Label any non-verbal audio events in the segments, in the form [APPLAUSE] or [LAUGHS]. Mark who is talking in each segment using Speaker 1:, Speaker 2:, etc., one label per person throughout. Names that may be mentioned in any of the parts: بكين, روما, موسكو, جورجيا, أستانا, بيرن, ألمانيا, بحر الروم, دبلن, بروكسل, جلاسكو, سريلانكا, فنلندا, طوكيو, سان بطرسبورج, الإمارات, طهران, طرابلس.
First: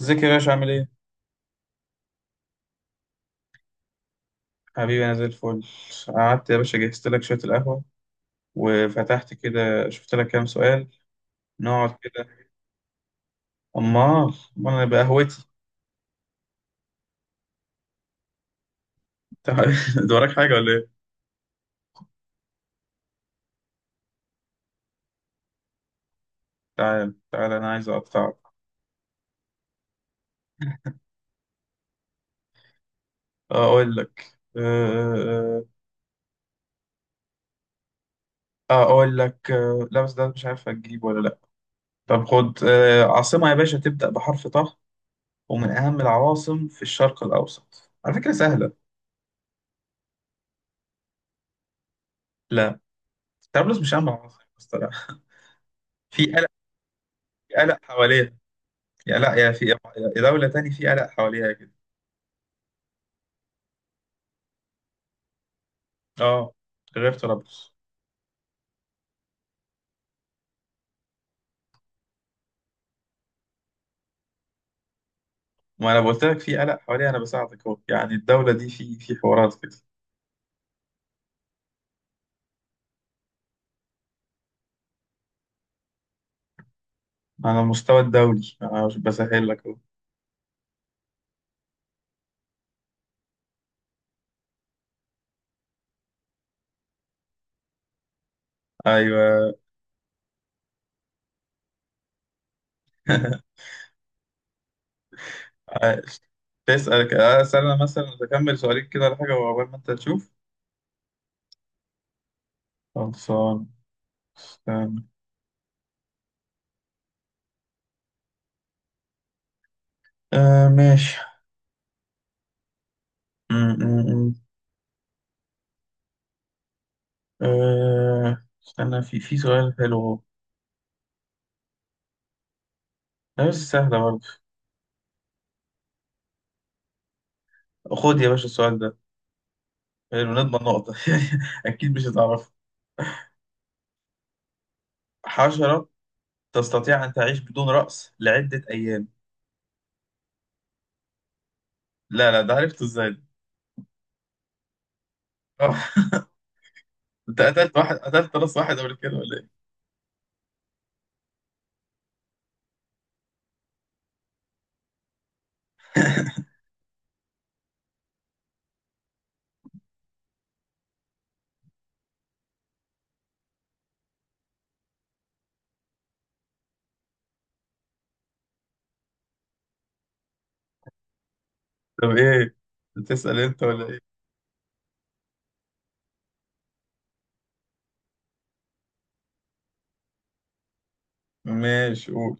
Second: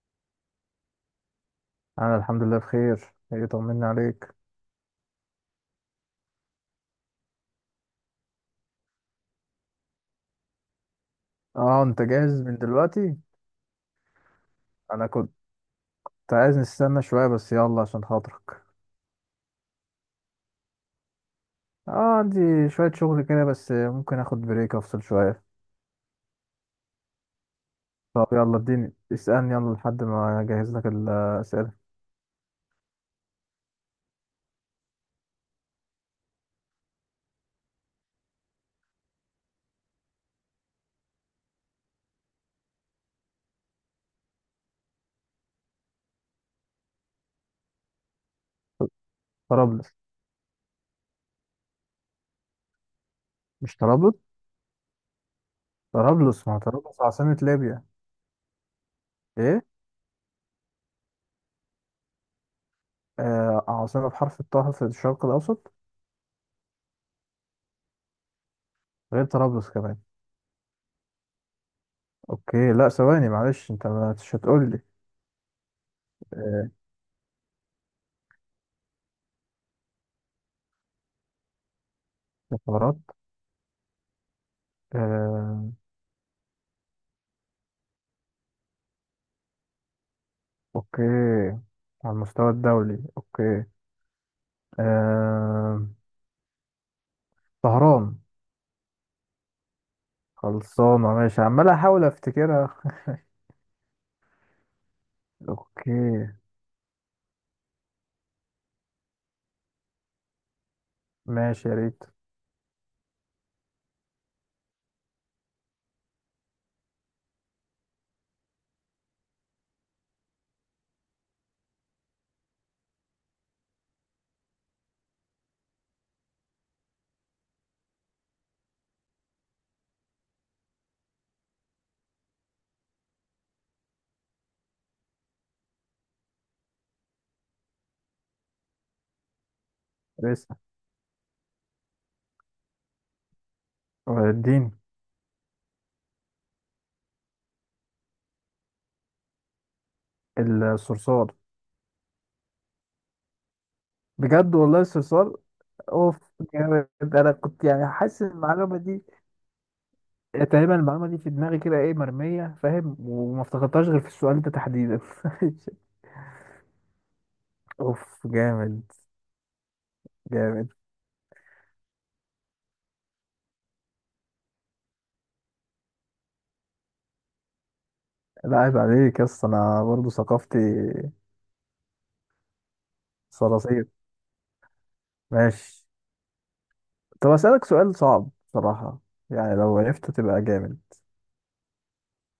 Speaker 1: ازيك يا باشا عامل ايه؟
Speaker 2: انا الحمد لله بخير. ايه، طمني عليك.
Speaker 1: حبيبي انا زي الفل. قعدت يا باشا جهزت لك شوية القهوة وفتحت كده شفت لك كام سؤال.
Speaker 2: اه
Speaker 1: نقعد
Speaker 2: انت
Speaker 1: كده.
Speaker 2: جاهز من دلوقتي؟
Speaker 1: امال امال انا
Speaker 2: انا كنت
Speaker 1: بقهوتي.
Speaker 2: عايز نستنى شويه، بس يلا عشان خاطرك.
Speaker 1: تعال. [LAUGHS] ده وراك حاجة ولا ايه؟
Speaker 2: اه عندي شويه شغل كده، بس ممكن اخد بريك افصل شويه.
Speaker 1: تعال تعال انا عايز
Speaker 2: طب
Speaker 1: اقطعك.
Speaker 2: يلا اديني، اسالني يلا لحد ما اجهز لك الاسئله.
Speaker 1: آه، اقول لك آه، آه، اقول لك آه، لا بس ده مش عارف هتجيب ولا لا. طب خد عاصمة يا باشا تبدأ بحرف طه، ومن اهم العواصم في الشرق الاوسط، على فكرة سهلة.
Speaker 2: طرابلس.
Speaker 1: لا.
Speaker 2: مش
Speaker 1: طرابلس مش اهم
Speaker 2: طرابلس؟
Speaker 1: عاصمة بس طلع. [LAUGHS] في قلق
Speaker 2: طرابلس، ما هو طرابلس عاصمه
Speaker 1: في قلق
Speaker 2: ليبيا.
Speaker 1: حواليها. يا لا يا
Speaker 2: ايه؟
Speaker 1: في يا دولة تاني في قلق حواليها كده.
Speaker 2: آه، عاصمه بحرف الطاء في الشرق الاوسط
Speaker 1: اه. غير طرابلس.
Speaker 2: غير طرابلس كمان. اوكي، لا ثواني معلش، انت مش هتقول لي؟
Speaker 1: ما انا قلت لك في
Speaker 2: آه
Speaker 1: قلق حواليها، انا بساعدك اهو، يعني الدولة دي في حوارات كده
Speaker 2: الإمارات.
Speaker 1: على المستوى الدولي، انا مش بسهل لك اهو.
Speaker 2: اوكي، على المستوى الدولي، اوكي. آه... طهران.
Speaker 1: ايوه.
Speaker 2: خلصانة، ماشي، عمال احاول افتكرها.
Speaker 1: [LAUGHS]
Speaker 2: اوكي.
Speaker 1: عايش. اسأل انا مثلا، اكمل سؤالين كده ولا حاجة وعقبال ما انت تشوف.
Speaker 2: ماشي، يا ريت.
Speaker 1: خلصان. استنى. آه ماشي. م- م- م. آه استنى، في سؤال حلو اهو. لا، بس سهلة برضه. خد يا باشا السؤال ده، حلو
Speaker 2: بس
Speaker 1: نضمن نقطة. [LAUGHS] أكيد مش هتعرف.
Speaker 2: الدين.
Speaker 1: حشرة تستطيع أن تعيش بدون رأس لعدة أيام.
Speaker 2: الصرصار.
Speaker 1: لا لا، ده عرفته إزاي ده؟
Speaker 2: بجد والله الصرصار.
Speaker 1: آه.
Speaker 2: اوف،
Speaker 1: [LAUGHS]
Speaker 2: جامد. انا
Speaker 1: أنت
Speaker 2: كنت يعني حاسس إن
Speaker 1: قتلت راس
Speaker 2: المعلومة
Speaker 1: واحد قبل
Speaker 2: دي،
Speaker 1: كده ولا إيه؟
Speaker 2: تقريبا المعلومة دي في دماغي كده، ايه، مرمية، فاهم، وما افتكرتهاش غير في السؤال ده تحديدا. [LAUGHS] اوف جامد. جامد. لا عيب عليك يا اسطى، انا برضه ثقافتي
Speaker 1: طب إيه؟ بتسأل أنت ولا
Speaker 2: صراصير.
Speaker 1: إيه؟
Speaker 2: ماشي. طب أسألك سؤال صعب بصراحة، يعني لو عرفته تبقى جامد.
Speaker 1: ماشي قول.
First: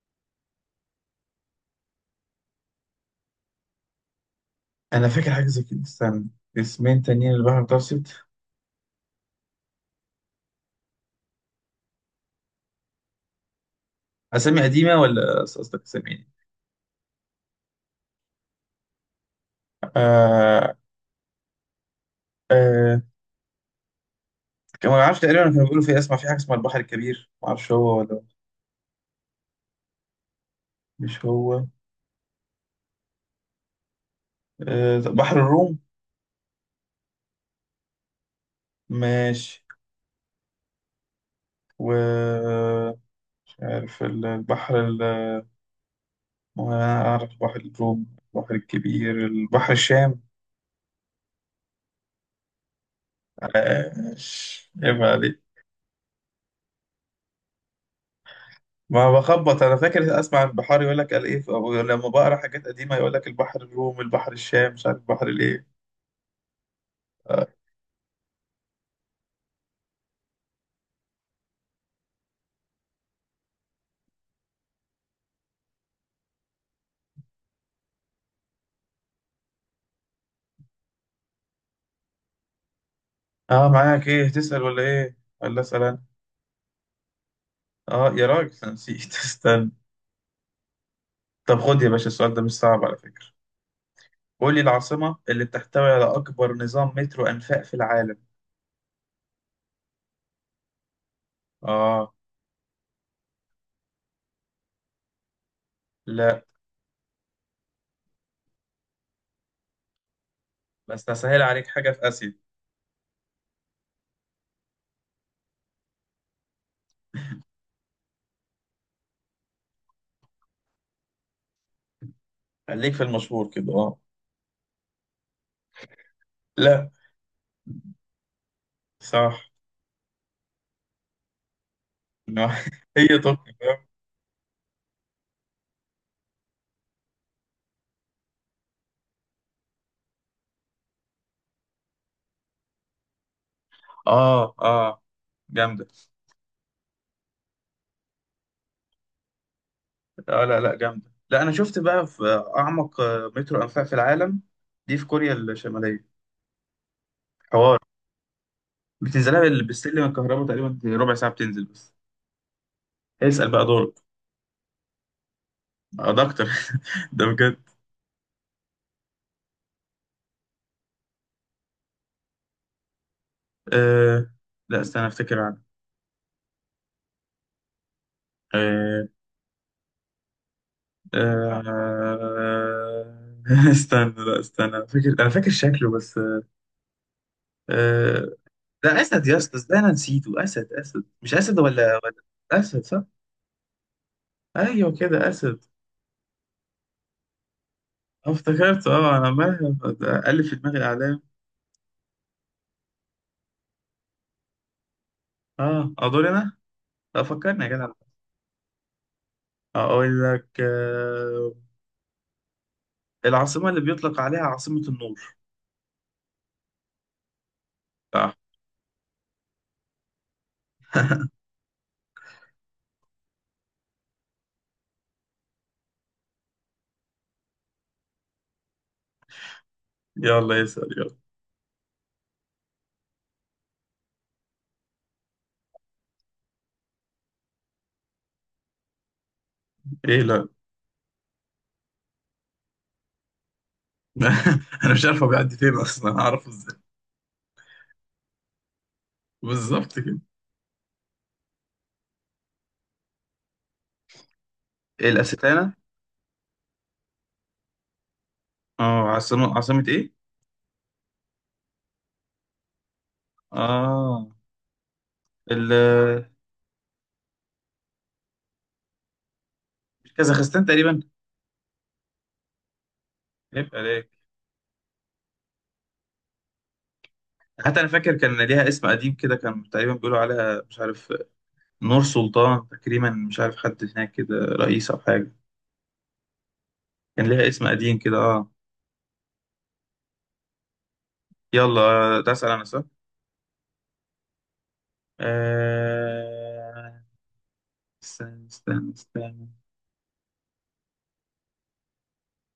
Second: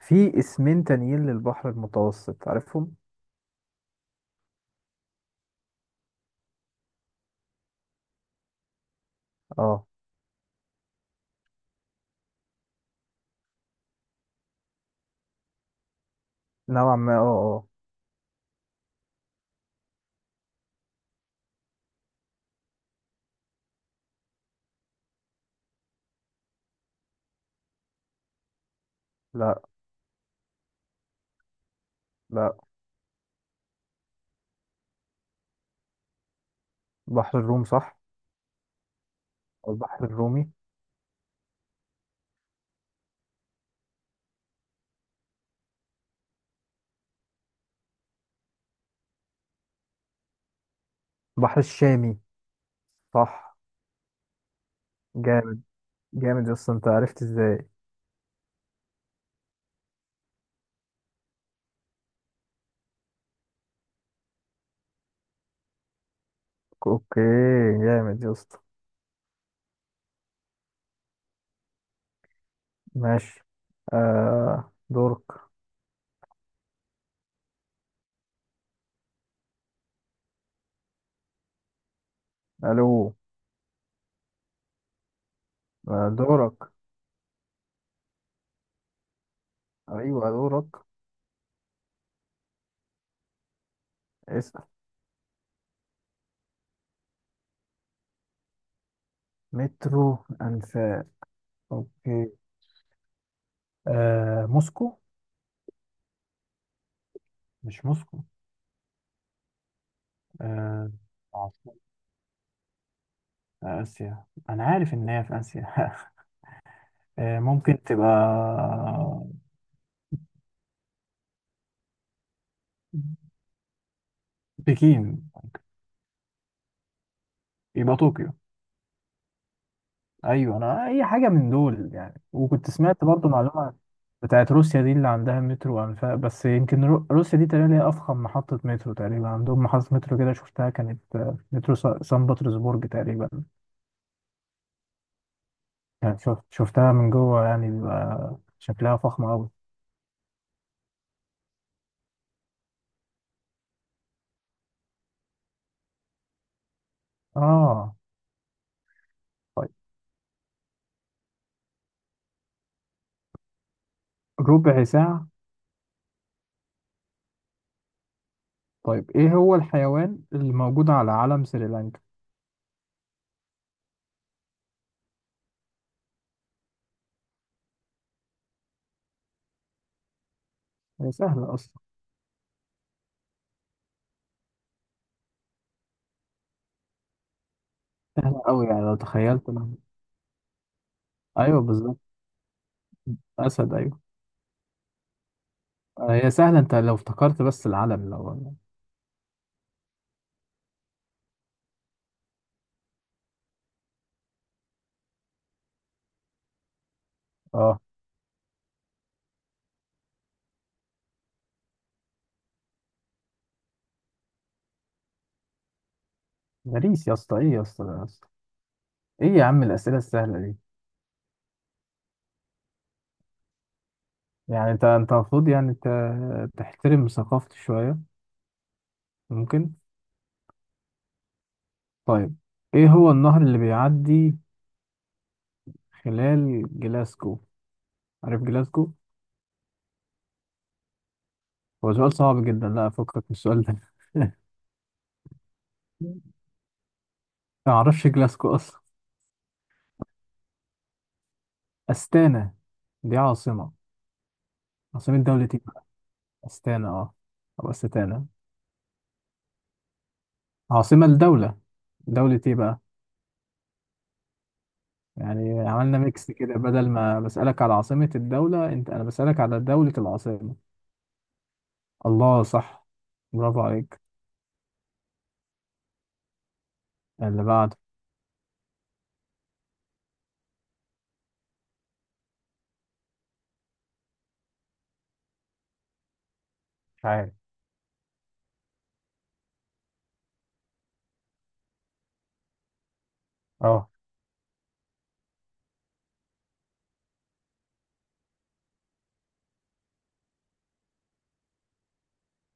Speaker 2: في اسمين تانيين للبحر المتوسط عارفهم؟
Speaker 1: أنا فاكر حاجة زي كده، استنى. اسمين تانيين للبحر المتوسط.
Speaker 2: اه.
Speaker 1: أسامي قديمة ولا قصدك أسامي إيه؟
Speaker 2: نوعا ما، اه اه.
Speaker 1: آه آه. كان ما أعرفش، تقريبا كانوا بيقولوا في، اسمع في حاجة اسمها البحر الكبير، ما أعرفش هو ولا.
Speaker 2: لا
Speaker 1: مش هو.
Speaker 2: لا.
Speaker 1: آه، بحر الروم.
Speaker 2: بحر الروم صح.
Speaker 1: ماشي.
Speaker 2: أو البحر الرومي.
Speaker 1: و مش عارف البحر. وأنا أعرف بحر الروم، البحر الكبير، البحر الشام.
Speaker 2: بحر الشامي صح.
Speaker 1: آه، عيب عليك.
Speaker 2: جامد. جامد يا اسطى، انت عرفت ازاي؟
Speaker 1: ما بخبط، أنا فاكر أسمع البحار يقول لك قال إيه، أو لما بقرا حاجات قديمة يقول لك البحر الروم، البحر الشام، مش عارف البحر الإيه.
Speaker 2: اوكي.
Speaker 1: آه.
Speaker 2: جامد يا اسطى. ماشي. آه دورك. الو.
Speaker 1: آه، معاك إيه، تسأل ولا إيه، ولا أسأل أنا؟
Speaker 2: آه دورك.
Speaker 1: آه يا راجل، أنا نسيت. [LAUGHS] استنى.
Speaker 2: ايوه دورك.
Speaker 1: طب خد يا باشا السؤال ده، مش صعب على فكرة. قول لي
Speaker 2: اسأل.
Speaker 1: العاصمة اللي بتحتوي على أكبر نظام مترو أنفاق في العالم.
Speaker 2: مترو انفاق؟
Speaker 1: آه.
Speaker 2: اوكي. موسكو.
Speaker 1: لا،
Speaker 2: مش موسكو؟ آه،
Speaker 1: بس أسهل عليك،
Speaker 2: عاصمة.
Speaker 1: حاجة في آسيا.
Speaker 2: آسيا، أنا عارف إن هي في آسيا. [LAUGHS] ممكن تبقى
Speaker 1: خليك في المشهور كده، آه.
Speaker 2: بكين.
Speaker 1: لا.
Speaker 2: يبقى طوكيو.
Speaker 1: صح.
Speaker 2: أيوة أنا أي حاجة من دول يعني، وكنت
Speaker 1: [LAUGHS]
Speaker 2: سمعت
Speaker 1: هي
Speaker 2: برضو
Speaker 1: تقني
Speaker 2: معلومة
Speaker 1: فاهم.
Speaker 2: بتاعت روسيا دي اللي عندها مترو وأنفاق، بس يمكن روسيا دي تقريبا هي أفخم محطة مترو. تقريبا عندهم محطة مترو كده شفتها، كانت مترو سان بطرسبورج تقريبا.
Speaker 1: اه اه. جامده.
Speaker 2: يعني شفتها من جوه، يعني بيبقى شكلها فخم أوي.
Speaker 1: اه، لا لا جامده، لا انا شفت بقى في اعمق مترو انفاق في العالم. دي في كوريا الشماليه. حوار.
Speaker 2: آه.
Speaker 1: بتنزلها
Speaker 2: طيب.
Speaker 1: بالسلم الكهرباء تقريبا ربع ساعه بتنزل بس. اسال بقى، دورك.
Speaker 2: ربع ساعة؟
Speaker 1: آه، ده اكتر. [LAUGHS] ده بجد.
Speaker 2: طيب ايه هو الحيوان اللي موجود على علم سريلانكا؟
Speaker 1: آه. لا استنى افتكر عنه. آه.
Speaker 2: هي سهلة اصلا.
Speaker 1: آه. [LAUGHS] استنى، لا استنى، فاكر انا فاكر شكله بس. آه.
Speaker 2: أوي، يعني لو
Speaker 1: ده اسد يا
Speaker 2: تخيلت
Speaker 1: اسطى،
Speaker 2: مهما.
Speaker 1: ده انا نسيته، اسد اسد، مش اسد
Speaker 2: ايوه
Speaker 1: ولا
Speaker 2: بالظبط.
Speaker 1: اسد صح.
Speaker 2: اسد، ايوه.
Speaker 1: ايوه كده، اسد.
Speaker 2: هي سهلة، انت لو افتكرت بس العلم، لو.
Speaker 1: آه، افتكرت. اه انا عمال الف في دماغي الاعلام. اه ادور انا. لا، فكرني يا
Speaker 2: اه.
Speaker 1: جدع. اقول لك آه، العاصمه اللي بيطلق عليها عاصمه النور.
Speaker 2: مريس يا اسطى، ايه يا اسطى ده يا اسطى؟
Speaker 1: صح.
Speaker 2: ايه يا عم الاسئلة السهلة دي؟ يعني انت، انت المفروض يعني تحترم ثقافتي شوية. ممكن.
Speaker 1: يلا اسال يلا.
Speaker 2: طيب ايه هو النهر اللي بيعدي خلال جلاسكو؟ عارف جلاسكو؟
Speaker 1: ايه لا. [LAUGHS]
Speaker 2: هو سؤال صعب جدا، لا افكك من السؤال ده. [LAUGHS]
Speaker 1: انا مش عارف هو بيعدي فين اصلا، هعرفه ازاي؟
Speaker 2: ما اعرفش جلاسكو.
Speaker 1: بالظبط كده.
Speaker 2: أستانا. دي عاصمة. عاصمة دولة إيه
Speaker 1: الاستانه.
Speaker 2: بقى؟ أستانا أه. أو أستانا.
Speaker 1: اه، عاصمه عاصمه ايه.
Speaker 2: عاصمة الدولة. دولة إيه بقى؟
Speaker 1: اه.
Speaker 2: يعني
Speaker 1: ال
Speaker 2: عملنا ميكس كده، بدل ما بسألك على عاصمة الدولة، أنت أنا بسألك على دولة العاصمة.
Speaker 1: كازاخستان تقريبا.
Speaker 2: الله، صح. برافو
Speaker 1: عيب
Speaker 2: عليك.
Speaker 1: عليك.
Speaker 2: اللي بعده.
Speaker 1: حتى انا فاكر كان ليها اسم قديم كده، كان تقريبا بيقولوا عليها مش عارف، نور سلطان تقريبا، مش عارف حد هناك كده رئيس أو حاجة.
Speaker 2: مش
Speaker 1: كان
Speaker 2: عارف.
Speaker 1: ليها اسم قديم كده، اه. يلا ده أسأل أنا، صح؟
Speaker 2: اه.
Speaker 1: آه، استنى استنى استنى.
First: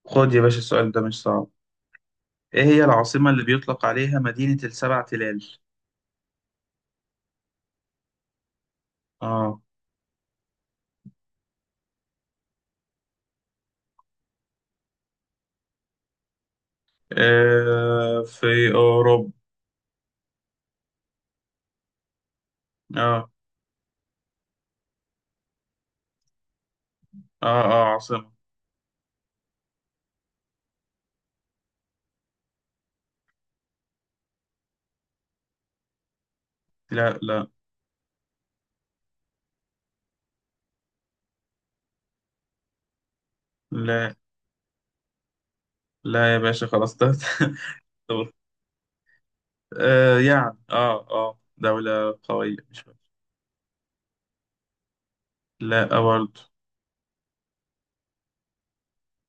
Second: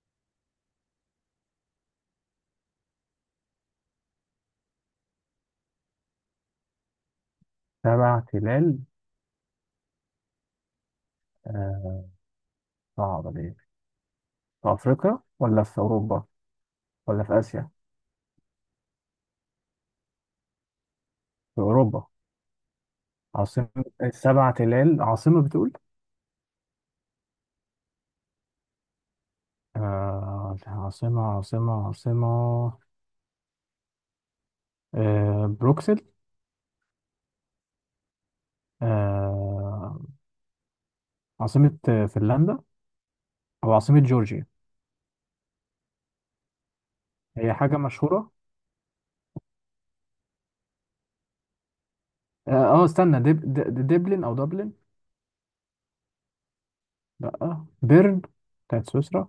Speaker 1: خد يا باشا السؤال ده، مش صعب. إيه هي العاصمة اللي بيطلق عليها مدينة السبع تلال؟
Speaker 2: سبع تلال.
Speaker 1: اه.
Speaker 2: آه، صعبة دي. في أفريقيا ولا في أوروبا ولا في آسيا؟
Speaker 1: آه، في أوروبا.
Speaker 2: في أوروبا.
Speaker 1: اه
Speaker 2: عاصمة السبع تلال، عاصمة بتقول؟
Speaker 1: اه اه، عاصمة.
Speaker 2: آه، عاصمة عاصمة عاصمة. بروكسل.
Speaker 1: لا لا
Speaker 2: آه، عاصمة فنلندا. أو عاصمة
Speaker 1: لا
Speaker 2: جورجيا.
Speaker 1: لا يا باشا خلاص ده. [LAUGHS]
Speaker 2: هي حاجة مشهورة.
Speaker 1: طب. يعني دولة
Speaker 2: اه.
Speaker 1: قوية، مش فاكر.
Speaker 2: استنى، دبلن. أو دبلن.
Speaker 1: لا، برضه.
Speaker 2: لأ بيرن، بتاعت سويسرا.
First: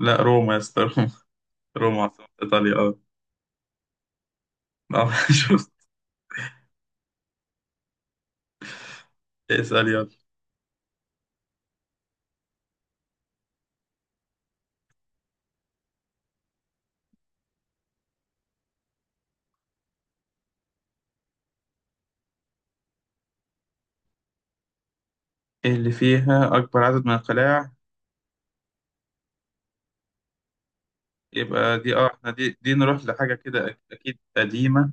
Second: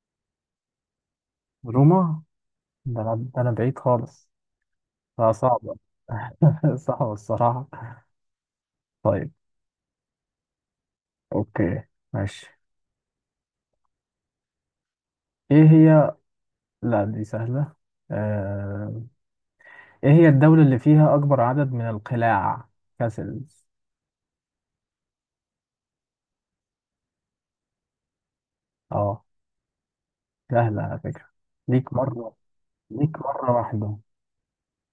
Speaker 1: لا، روما يا اسطى. [LAUGHS] روما
Speaker 2: روما.
Speaker 1: عاصمة إيطاليا، أه.
Speaker 2: ده أنا، ده أنا بعيد خالص.
Speaker 1: آه. [LAUGHS]
Speaker 2: لا
Speaker 1: شوف.
Speaker 2: صعبة. [LAUGHS] صعبة الصراحة. طيب.
Speaker 1: اسأل يلا.
Speaker 2: أوكي. ماشي. إيه هي، لا دي سهلة. آه... إيه هي الدولة اللي فيها أكبر عدد من القلاع، كاسلز؟
Speaker 1: إيه اللي فيها أكبر عدد من القلاع؟
Speaker 2: أه. سهلة على فكرة.
Speaker 1: يبقى
Speaker 2: ليك
Speaker 1: دي، إحنا
Speaker 2: مرة،
Speaker 1: دي، نروح
Speaker 2: ليك
Speaker 1: لحاجة
Speaker 2: مرة
Speaker 1: كده
Speaker 2: واحدة،
Speaker 1: أكيد قديمة.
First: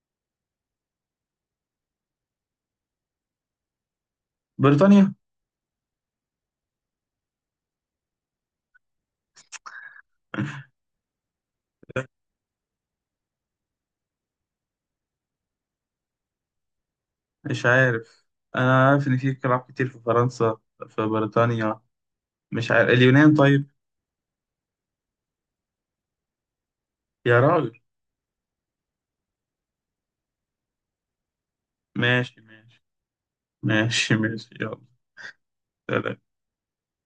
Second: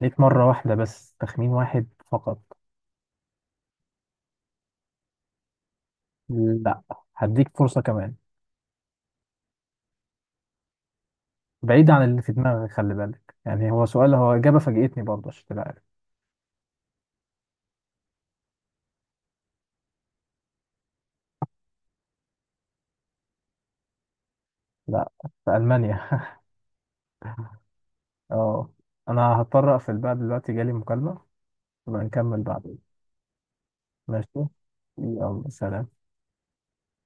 Speaker 2: ليك مرة واحدة بس، تخمين واحد فقط.
Speaker 1: بريطانيا.
Speaker 2: لا. هديك فرصة كمان.
Speaker 1: [LAUGHS]
Speaker 2: بعيد عن اللي في دماغك، خلي بالك، يعني هو سؤال، هو إجابة فاجئتني برضه عشان تبقى عارف.
Speaker 1: مش عارف. أنا عارف إن في قلاع كتير في فرنسا، في بريطانيا، مش عارف، اليونان طيب.
Speaker 2: لا. في ألمانيا. [LAUGHS]
Speaker 1: يا راجل.
Speaker 2: اه. أنا هضطر أقفل بقى دلوقتي، جالي مكالمة،
Speaker 1: ماشي
Speaker 2: ونكمل
Speaker 1: ماشي.
Speaker 2: بعدين.
Speaker 1: ماشي
Speaker 2: ماشي.
Speaker 1: ماشي يلا،
Speaker 2: يلا سلام.
Speaker 1: سلام.